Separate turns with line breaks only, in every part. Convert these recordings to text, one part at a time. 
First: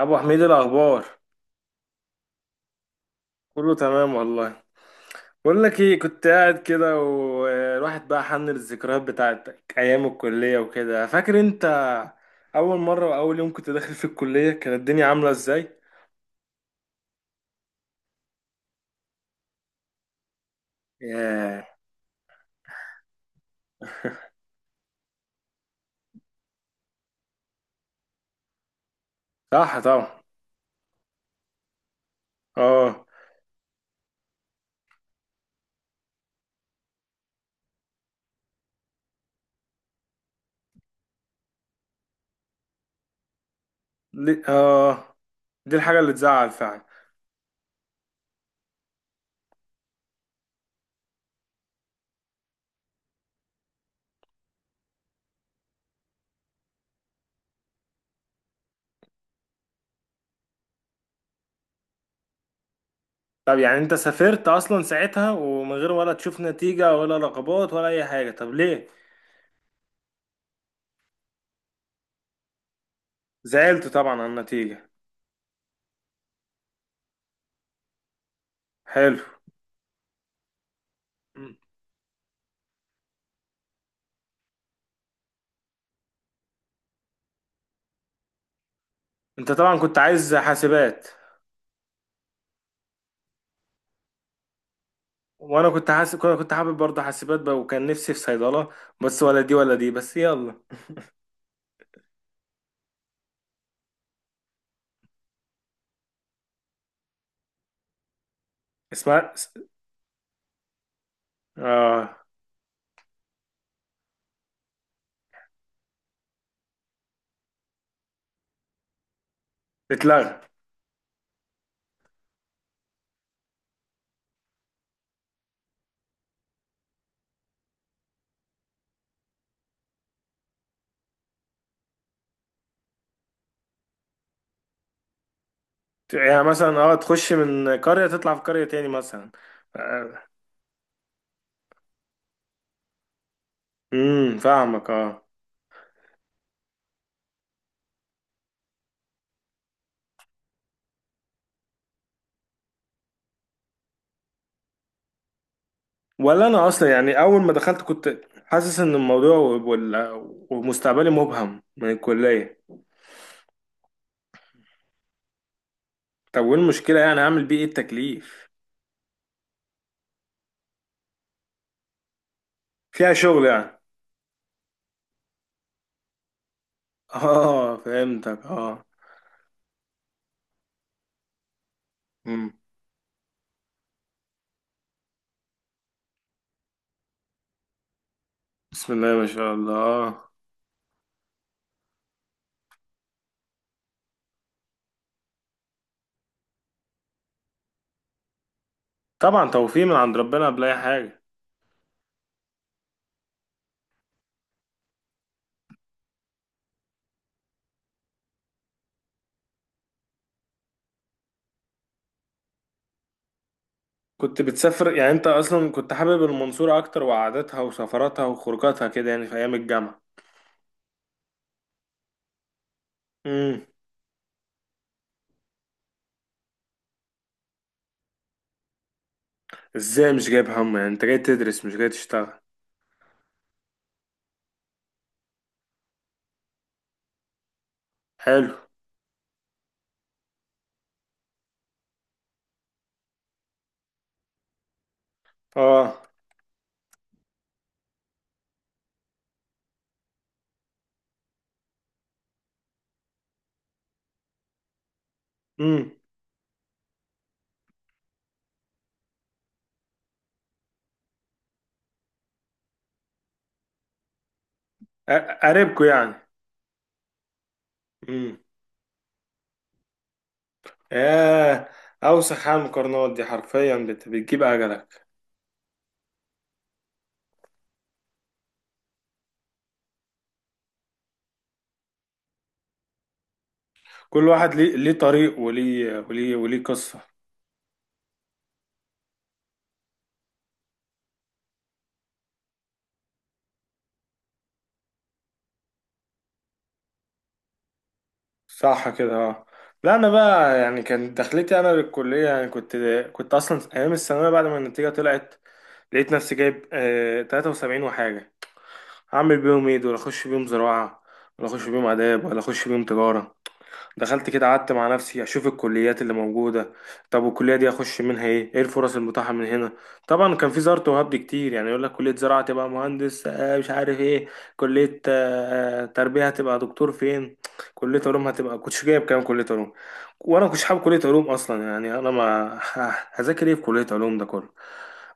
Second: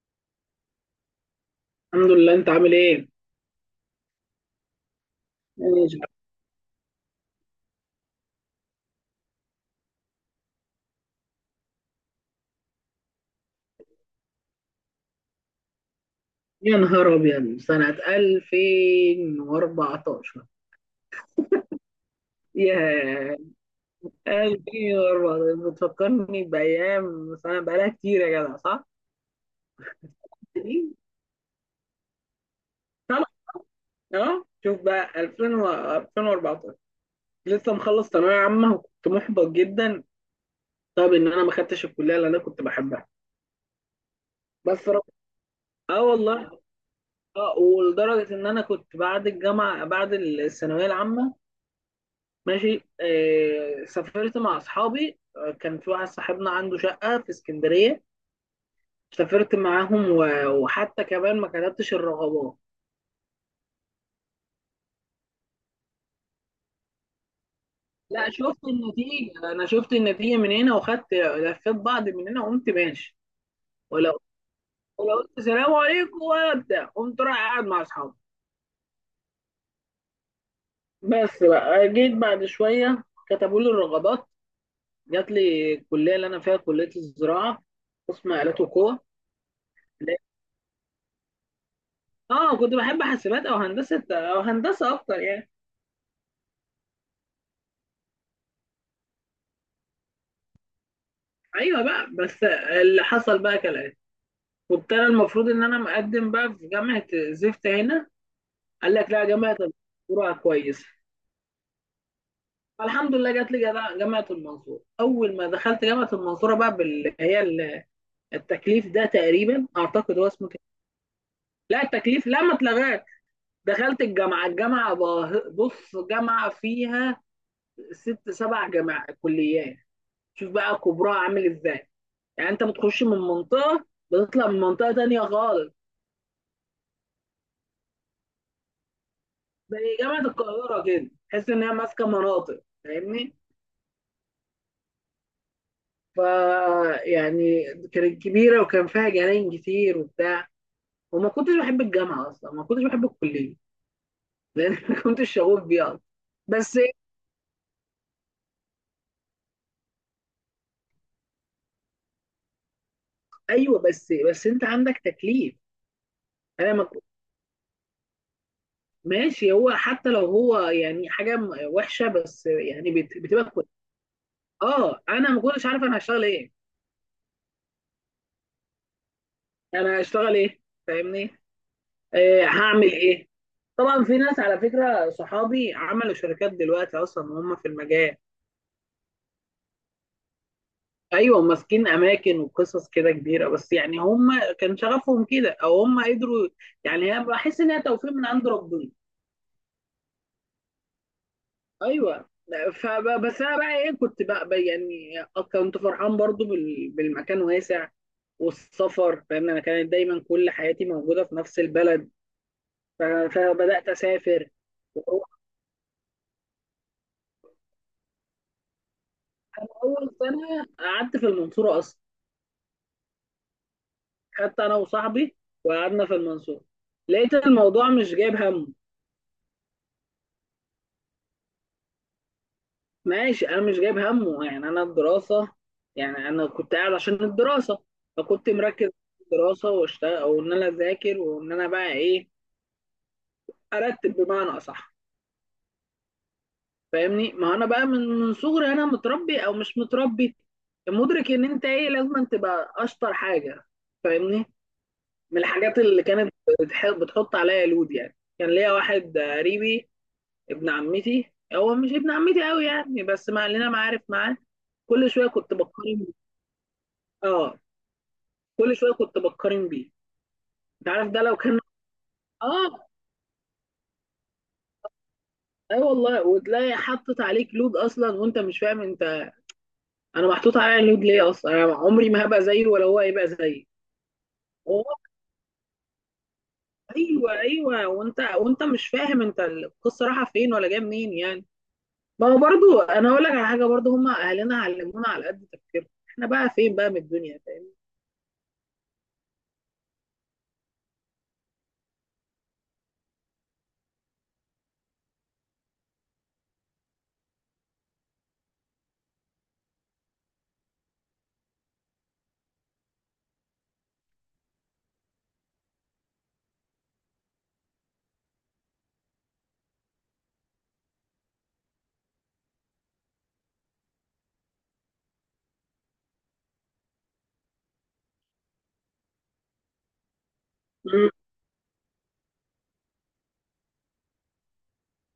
ابو حميد الاخبار.
الحمد لله، انت عامل ايه؟
كله تمام والله. بقول لك ايه،
ماشي.
كنت قاعد كده والواحد بقى حن الذكريات بتاعتك ايام الكليه وكده، فاكر انت اول مره واول يوم كنت داخل في الكليه كانت الدنيا عامله ازاي.
يا نهار ابيض سنة 2014.
ياه.
ياه. 2014 بتفكرني بأيام سنة بقالها كتير يا جدع، صح؟
صح طبعا. اه.
طبعا. اه شوف بقى 2000 و 2014. لسه مخلص ثانوية عامة وكنت محبط جدا. طب ان انا ما خدتش الكلية اللي انا كنت بحبها.
لي...
بس رب...
اه دي الحاجه
اه
اللي تزعل
والله.
فعلا.
اه، ولدرجة ان انا كنت بعد الجامعة بعد الثانوية العامة ماشي. سافرت مع اصحابي، كان في واحد صاحبنا عنده شقه في اسكندريه. سافرت معاهم وحتى كمان ما كتبتش الرغبات.
طب يعني انت سافرت اصلا ساعتها ومن غير ولا تشوف نتيجه ولا رقابات ولا اي حاجه،
لا،
طب
شفت
ليه؟
النتيجه، انا شفت النتيجه من هنا وخدت لفيت بعض من هنا وقمت ماشي.
زعلت طبعا
ولو
على النتيجه.
ولو قلت سلام عليكم ولا بتاع قمت رايح قاعد مع اصحابي.
حلو.
بس
مم.
بقى جيت بعد شويه، كتبوا لي الرغبات. جات لي الكليه اللي انا فيها، كليه الزراعه، قسم آلات وقوى.
انت طبعا كنت
لا-
عايز حاسبات.
اه، كنت بحب حاسبات او هندسه، او هندسه اكتر يعني.
وانا كنت حاسب، كنت حابب برضه حاسبات بقى، وكان نفسي في صيدله. بس ولا دي ولا دي، بس يلا.
ايوه بقى، بس اللي حصل بقى كالاتي. كنت انا المفروض ان انا مقدم بقى في جامعه زفت هنا. قال لك لا،
اسمها.
جامعه المنصوره كويسه.
اه.
فالحمد لله جات لي جامعه المنصوره. اول ما دخلت جامعه المنصوره بقى، باللي هي التكليف ده، تقريبا اعتقد هو
اتلغى.
اسمه كده. لا، التكليف لا ما اتلغاش. دخلت الجامعه، بص، جامعه فيها ست سبع جامعات كليات. شوف بقى كبرها عامل ازاي. يعني انت بتخش من منطقه بتطلع من منطقه تانيه خالص.
يعني مثلا، تخش من قريه تطلع في قريه تاني مثلا.
زي جامعة
آه،
القاهرة كده، تحس إن هي ماسكة مناطق، فاهمني؟
فاهمك اه.
فا يعني كانت كبيرة وكان فيها جناين كتير وبتاع. وما كنتش بحب الجامعة أصلا، ما كنتش بحب الكلية لأن ما كنتش شغوف بيها أصلا.
ولا انا
بس
اصلا يعني اول ما دخلت كنت حاسس ان الموضوع ومستقبلي مبهم من الكليه.
أيوه، بس أنت عندك تكليف.
طب وايه
أنا ما
المشكله؟
كنت-
يعني هعمل بيه ايه التكليف؟
ماشي، هو حتى لو هو يعني حاجة وحشة بس يعني
فيها
بتبقى
شغل
كويسة.
يعني.
أه، أنا ما كنتش عارف أنا هشتغل إيه.
اه فهمتك، اه.
أنا هشتغل إيه؟ فاهمني؟ آه،
مم.
هعمل ايه. طبعا في ناس، على فكره، صحابي عملوا شركات دلوقتي اصلا وهم في المجال.
بسم الله ما شاء الله.
ايوه ماسكين اماكن وقصص كده كبيره، بس يعني هم كان شغفهم كده او هم قدروا. يعني هي بحس انها توفيق من عند ربنا.
طبعا توفيق من عند ربنا قبل اي حاجه.
ايوه. انا بقى ايه، كنت بقى يعني كنت فرحان برضو بالمكان واسع والسفر، لان انا كانت دايما كل حياتي موجوده في نفس البلد. فبدات
كنت
اسافر.
بتسافر يعني؟ انت اصلا كنت حابب المنصوره اكتر وقعدتها وسفراتها وخروجاتها كده، يعني في ايام الجامعه.
اول سنه قعدت في المنصوره اصلا،
امم.
خدت انا وصاحبي وقعدنا في المنصورة، لقيت الموضوع مش جايب همه.
ازاي مش جايب هم؟ يعني انت جاي تدرس مش جاي تشتغل.
ماشي، انا مش جايب همه يعني، انا الدراسة، يعني انا كنت قاعد عشان الدراسة. فكنت
حلو.
مركز في الدراسة، واشتغل وان انا اذاكر وان انا بقى ايه، ارتب بمعنى اصح.
اه.
فاهمني؟ ما انا بقى من صغري انا متربي او مش متربي، مدرك ان انت ايه، لازم أن تبقى اشطر حاجة. فاهمني؟ من الحاجات
امم.
اللي كانت بتحط عليا لود يعني، كان ليا واحد قريبي، ابن عمتي. هو مش ابن عمتي قوي يعني، بس مع لنا معارف معاه. كل شويه كنت
قريبكوا
بقارن بيه.
يعني.
اه،
امم.
كل شويه كنت بقارن بيه. انت عارف ده لو كان.
ياه. اوسخ على
اه،
المقارنات دي حرفيا، بتجيب اجلك.
اي والله. وتلاقي حطت عليك لود اصلا وانت مش فاهم انت، انا محطوط عليا لود ليه اصلا. انا عمري ما هبقى زيه ولا هو هيبقى زيي.
كل واحد ليه
هو
ليه طريق، وليه وليه وليه قصه.
ايوه، ايوه. وانت مش فاهم انت القصه رايحه فين ولا جايه منين يعني. ما هو برضو انا اقول لك على حاجه برضو، هم اهلنا علمونا على قد تفكيرنا، احنا بقى فين بقى من الدنيا، فاهم؟
صح كده، اه. لا انا بقى يعني كان دخلتي انا للكليه، يعني كنت اصلا ايام الثانويه بعد ما النتيجه طلعت لقيت نفسي جايب 73 وحاجه. هعمل بيهم ايه دول؟ اخش بيهم زراعه، ولا اخش بيهم اداب، ولا اخش بيهم تجاره؟ دخلت كده قعدت مع نفسي اشوف الكليات اللي موجوده. طب والكليه دي اخش منها ايه الفرص المتاحه من هنا؟ طبعا كان في زارت وهبد كتير، يعني يقول لك كليه زراعه تبقى مهندس مش عارف ايه، كليه تربيه هتبقى دكتور فين، كليه علوم هتبقى كنتش جايب كام كليه علوم. وانا ما كنتش حابب كليه
مم.
علوم اصلا، يعني انا ما هذاكر ايه في كليه علوم ده كله.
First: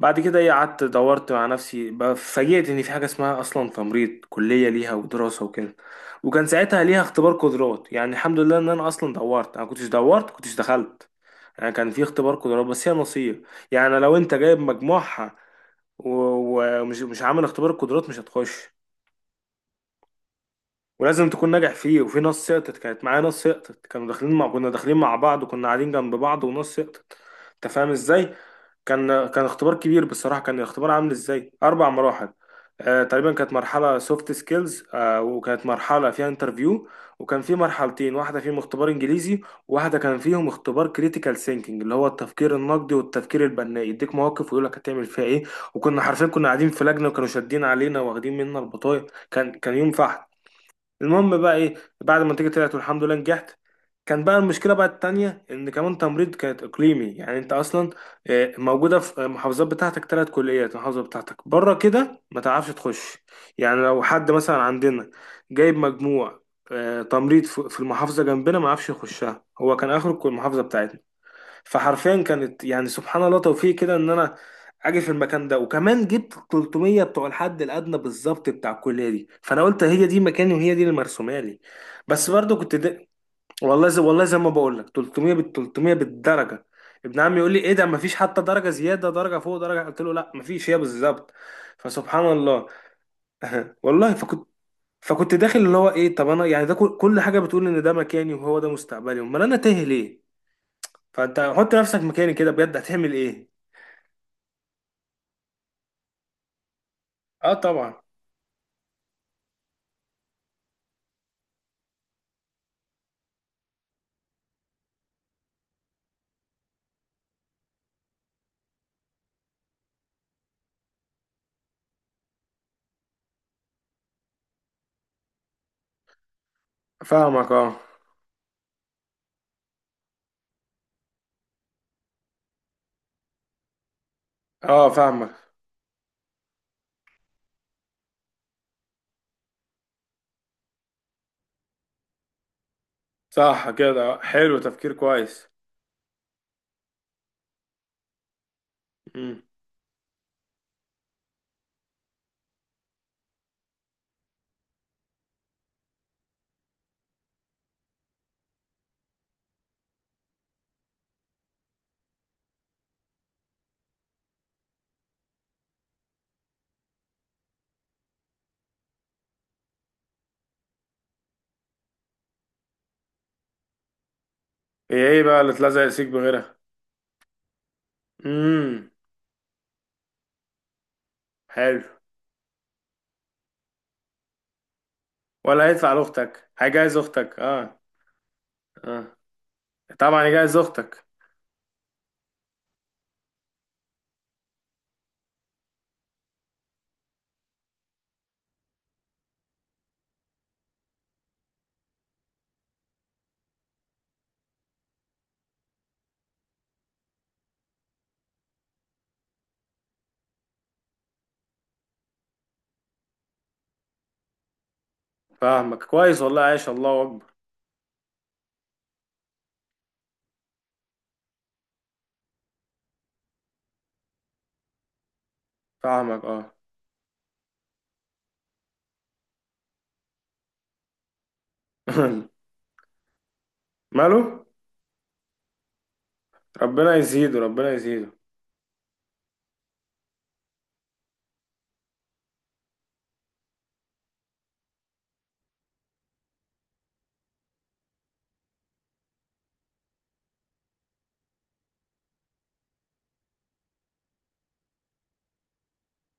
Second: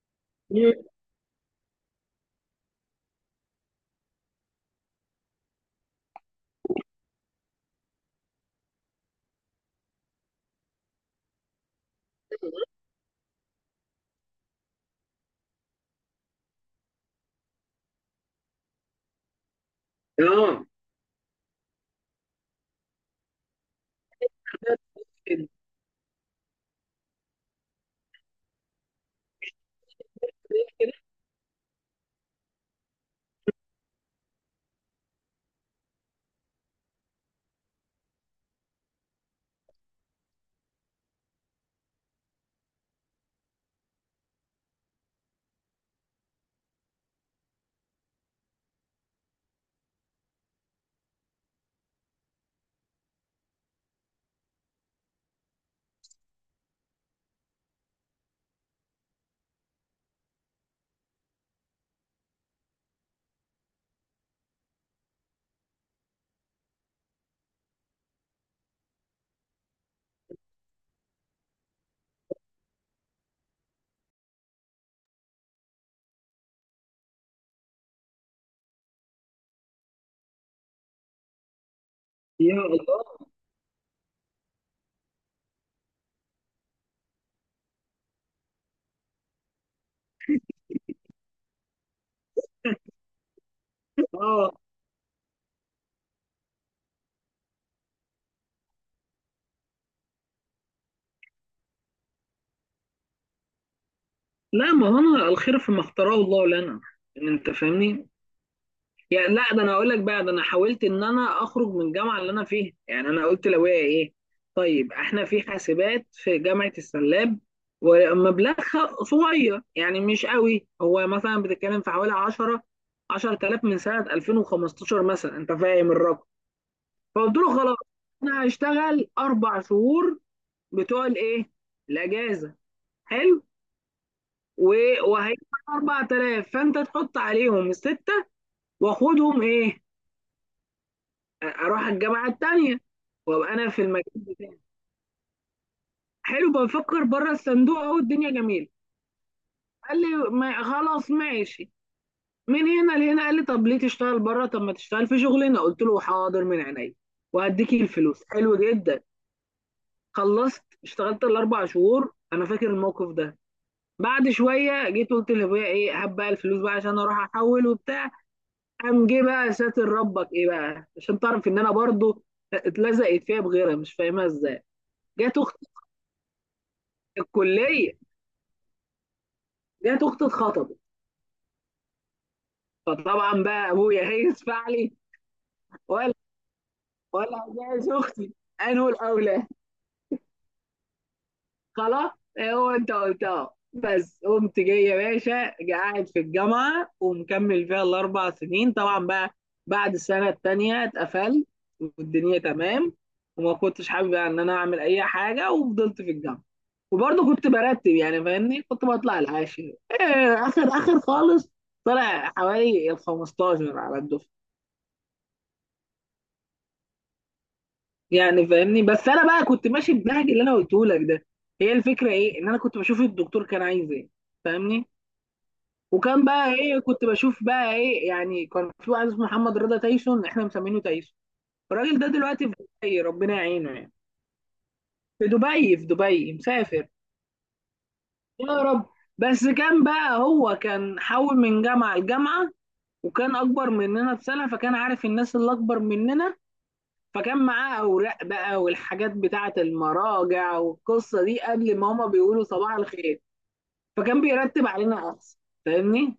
بعد كده ايه،
مم.
قعدت دورت مع نفسي بقى، فاجئت ان في حاجه اسمها اصلا تمريض، كليه ليها ودراسه وكده. وكان ساعتها ليها اختبار قدرات، يعني الحمد لله ان انا اصلا دورت، انا كنتش دورت كنتش دخلت. يعني كان في اختبار قدرات، بس هي نصيب. يعني لو انت جايب مجموعها ومش مش عامل اختبار القدرات، مش هتخش.
اه.
ولازم تكون ناجح فيه، وفي ناس سقطت، كانت معايا ناس سقطت، كانوا داخلين مع، كنا داخلين مع بعض وكنا قاعدين جنب بعض وناس سقطت. انت فاهم ازاي؟ كان اختبار كبير بصراحة. كان الاختبار عامل ازاي؟ اربع مراحل، تقريبا. كانت مرحلة سوفت سكيلز، وكانت مرحلة فيها انترفيو، وكان في مرحلتين، واحدة فيهم اختبار انجليزي، وواحدة كان فيهم اختبار كريتيكال ثينكينج اللي هو التفكير النقدي والتفكير البناء، يديك مواقف ويقول لك هتعمل فيها ايه. وكنا حرفيا كنا قاعدين في لجنة، وكانوا شادين علينا واخدين منا البطايق. كان يوم فحت. المهم بقى ايه، بعد ما النتيجه طلعت والحمد لله نجحت، كان بقى المشكله بقى التانية ان كمان تمريض كانت اقليمي، يعني انت اصلا موجوده في المحافظات بتاعتك ثلاث كليات، المحافظه بتاعتك بره كده ما تعرفش تخش. يعني لو حد مثلا عندنا جايب مجموع تمريض في المحافظه جنبنا، ما عرفش يخشها، هو كان اخر المحافظه بتاعتنا. فحرفيا كانت يعني سبحان الله توفيق كده، ان انا اجي في المكان ده، وكمان جبت 300 بتوع الحد الادنى بالظبط بتاع الكليه دي، فانا قلت هي دي مكاني وهي دي اللي مرسومه لي. بس
يا
برضو كنت
الله.
ده، والله زي ما بقول لك 300، بال 300 بالدرجه. ابن عمي يقول لي ايه ده، مفيش حتى درجه زياده، درجه فوق درجه، قلت له لا مفيش، هي بالظبط. فسبحان الله. والله فكنت
اه.
فكنت داخل اللي هو ايه، طب انا يعني ده كل حاجه بتقول ان ده مكاني وهو ده مستقبلي، امال انا تايه ليه؟ فانت حط نفسك مكاني كده بجد، هتعمل ايه؟
لا، ما هو انا الخير فيما اختاره الله لنا. يعني انت
اه طبعا.
فاهمني، يعني لا. ده انا اقول لك بقى، ده انا حاولت ان انا اخرج من الجامعه اللي انا فيها. يعني انا قلت لو هي ايه، طيب احنا في حاسبات في جامعه السلاب ومبلغها صغير يعني مش قوي، هو مثلا بتتكلم في حوالي 10، 10,000 من سنه 2015 مثلا. انت فاهم الرقم؟ فقلت
فاهمك
له
اه.
خلاص، انا هشتغل اربع شهور بتوع الايه، الاجازه. حلو.
اه فاهمك.
وهيدفع 4,000، فانت تحط عليهم سته، واخدهم ايه، اروح الجامعه التانيه وابقى
صح
انا في المكان
كده، حلو،
بتاعي.
تفكير كويس.
حلو، بفكر بره الصندوق، اهو الدنيا جميله.
امم.
قال لي ما خلاص ماشي، من هنا لهنا قال لي طب ليه تشتغل بره، طب ما تشتغل في شغلنا. قلت له حاضر من عينيا. وهديكي الفلوس. حلو جدا. خلصت اشتغلت الاربع شهور، انا فاكر الموقف ده. بعد شويه جيت قلت لابويا ايه، هات بقى الفلوس بقى عشان اروح احول وبتاع. قام جه بقى ساتر ربك ايه بقى، عشان تعرف ان انا برضو اتلزقت فيها بغيرها مش فاهمها ازاي.
هي ايه
جت
بقى اللي
اختي
اتلزق سيك بغيرها؟
في الكليه،
امم.
جت اختي اتخطبت.
حلو.
فطبعا بقى ابويا هيس فعلي.
ولا هيدفع
ولا،
لاختك، هيجهز اختك، اه.
جايز اختي، انا
اه
الاولى.
طبعا يجهز اختك.
خلاص. إيه، هو انت قلتها. بس قمت جاي يا باشا قاعد في الجامعه ومكمل فيها الاربع سنين طبعا بقى. بعد السنه التانيه اتقفلت والدنيا تمام. وما كنتش حابب يعني ان انا اعمل اي حاجه، وفضلت في الجامعه. وبرضه كنت برتب يعني، فاهمني، كنت بطلع العاشر، إيه اخر خالص. طلع حوالي ال 15 على الدفعه.
فاهمك كويس والله، عايش، الله اكبر.
يعني فاهمني، بس انا بقى كنت ماشي بالنهج اللي انا قلته لك ده. هي الفكره ايه، ان انا كنت بشوف الدكتور كان عايز ايه، فاهمني؟
فاهمك
وكان
اه.
بقى ايه، كنت بشوف بقى ايه يعني. كان في واحد اسمه محمد رضا تايسون، احنا مسمينه تايسون. الراجل ده دلوقتي في دبي، ربنا يعينه يعني.
ماله.
في دبي، في دبي مسافر.
ربنا يزيده، ربنا يزيده.
يا رب. بس كان بقى، هو كان حول من جامعة لجامعة وكان اكبر مننا بسنة، فكان عارف الناس اللي اكبر مننا. فكان معاه اوراق بقى والحاجات بتاعة المراجع والقصة دي قبل ما هما بيقولوا صباح الخير. فكان بيرتب علينا احسن. فاهمني؟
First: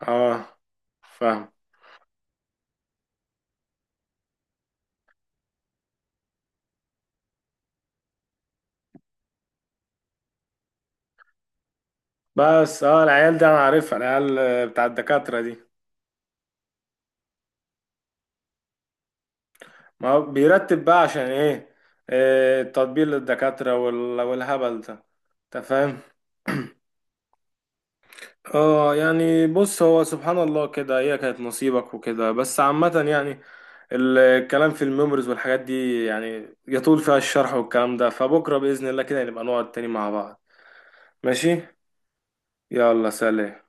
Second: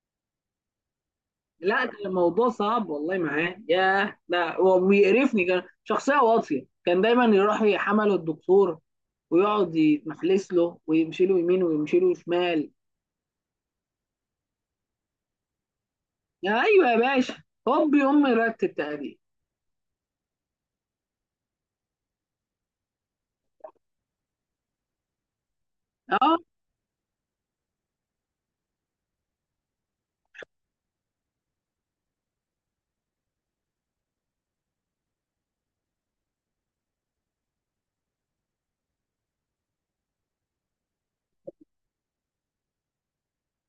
اه فاهم.
لا كان الموضوع صعب والله معاه. ياه ده هو بيقرفني، كان شخصية واطية. كان دايما يروح يحمله الدكتور ويقعد يتمحلس له ويمشي له يمين ويمشي له شمال.
بس العيال دي انا عارفها، العيال بتاع الدكاترة دي.
يا ايوه يا باشا، هوب يقوم مرتب تقريبا.
ما هو بيرتب بقى عشان ايه؟ إيه، التطبيل للدكاترة والهبل ده. انت فاهم.
اه.
اه يعني بص، هو سبحان الله كده، هي كانت نصيبك وكده، بس عامة يعني الكلام في الميموريز والحاجات دي يعني يطول فيها الشرح والكلام ده، فبكرة بإذن الله كده نبقى نقعد تاني مع بعض. ماشي. يلا سلام.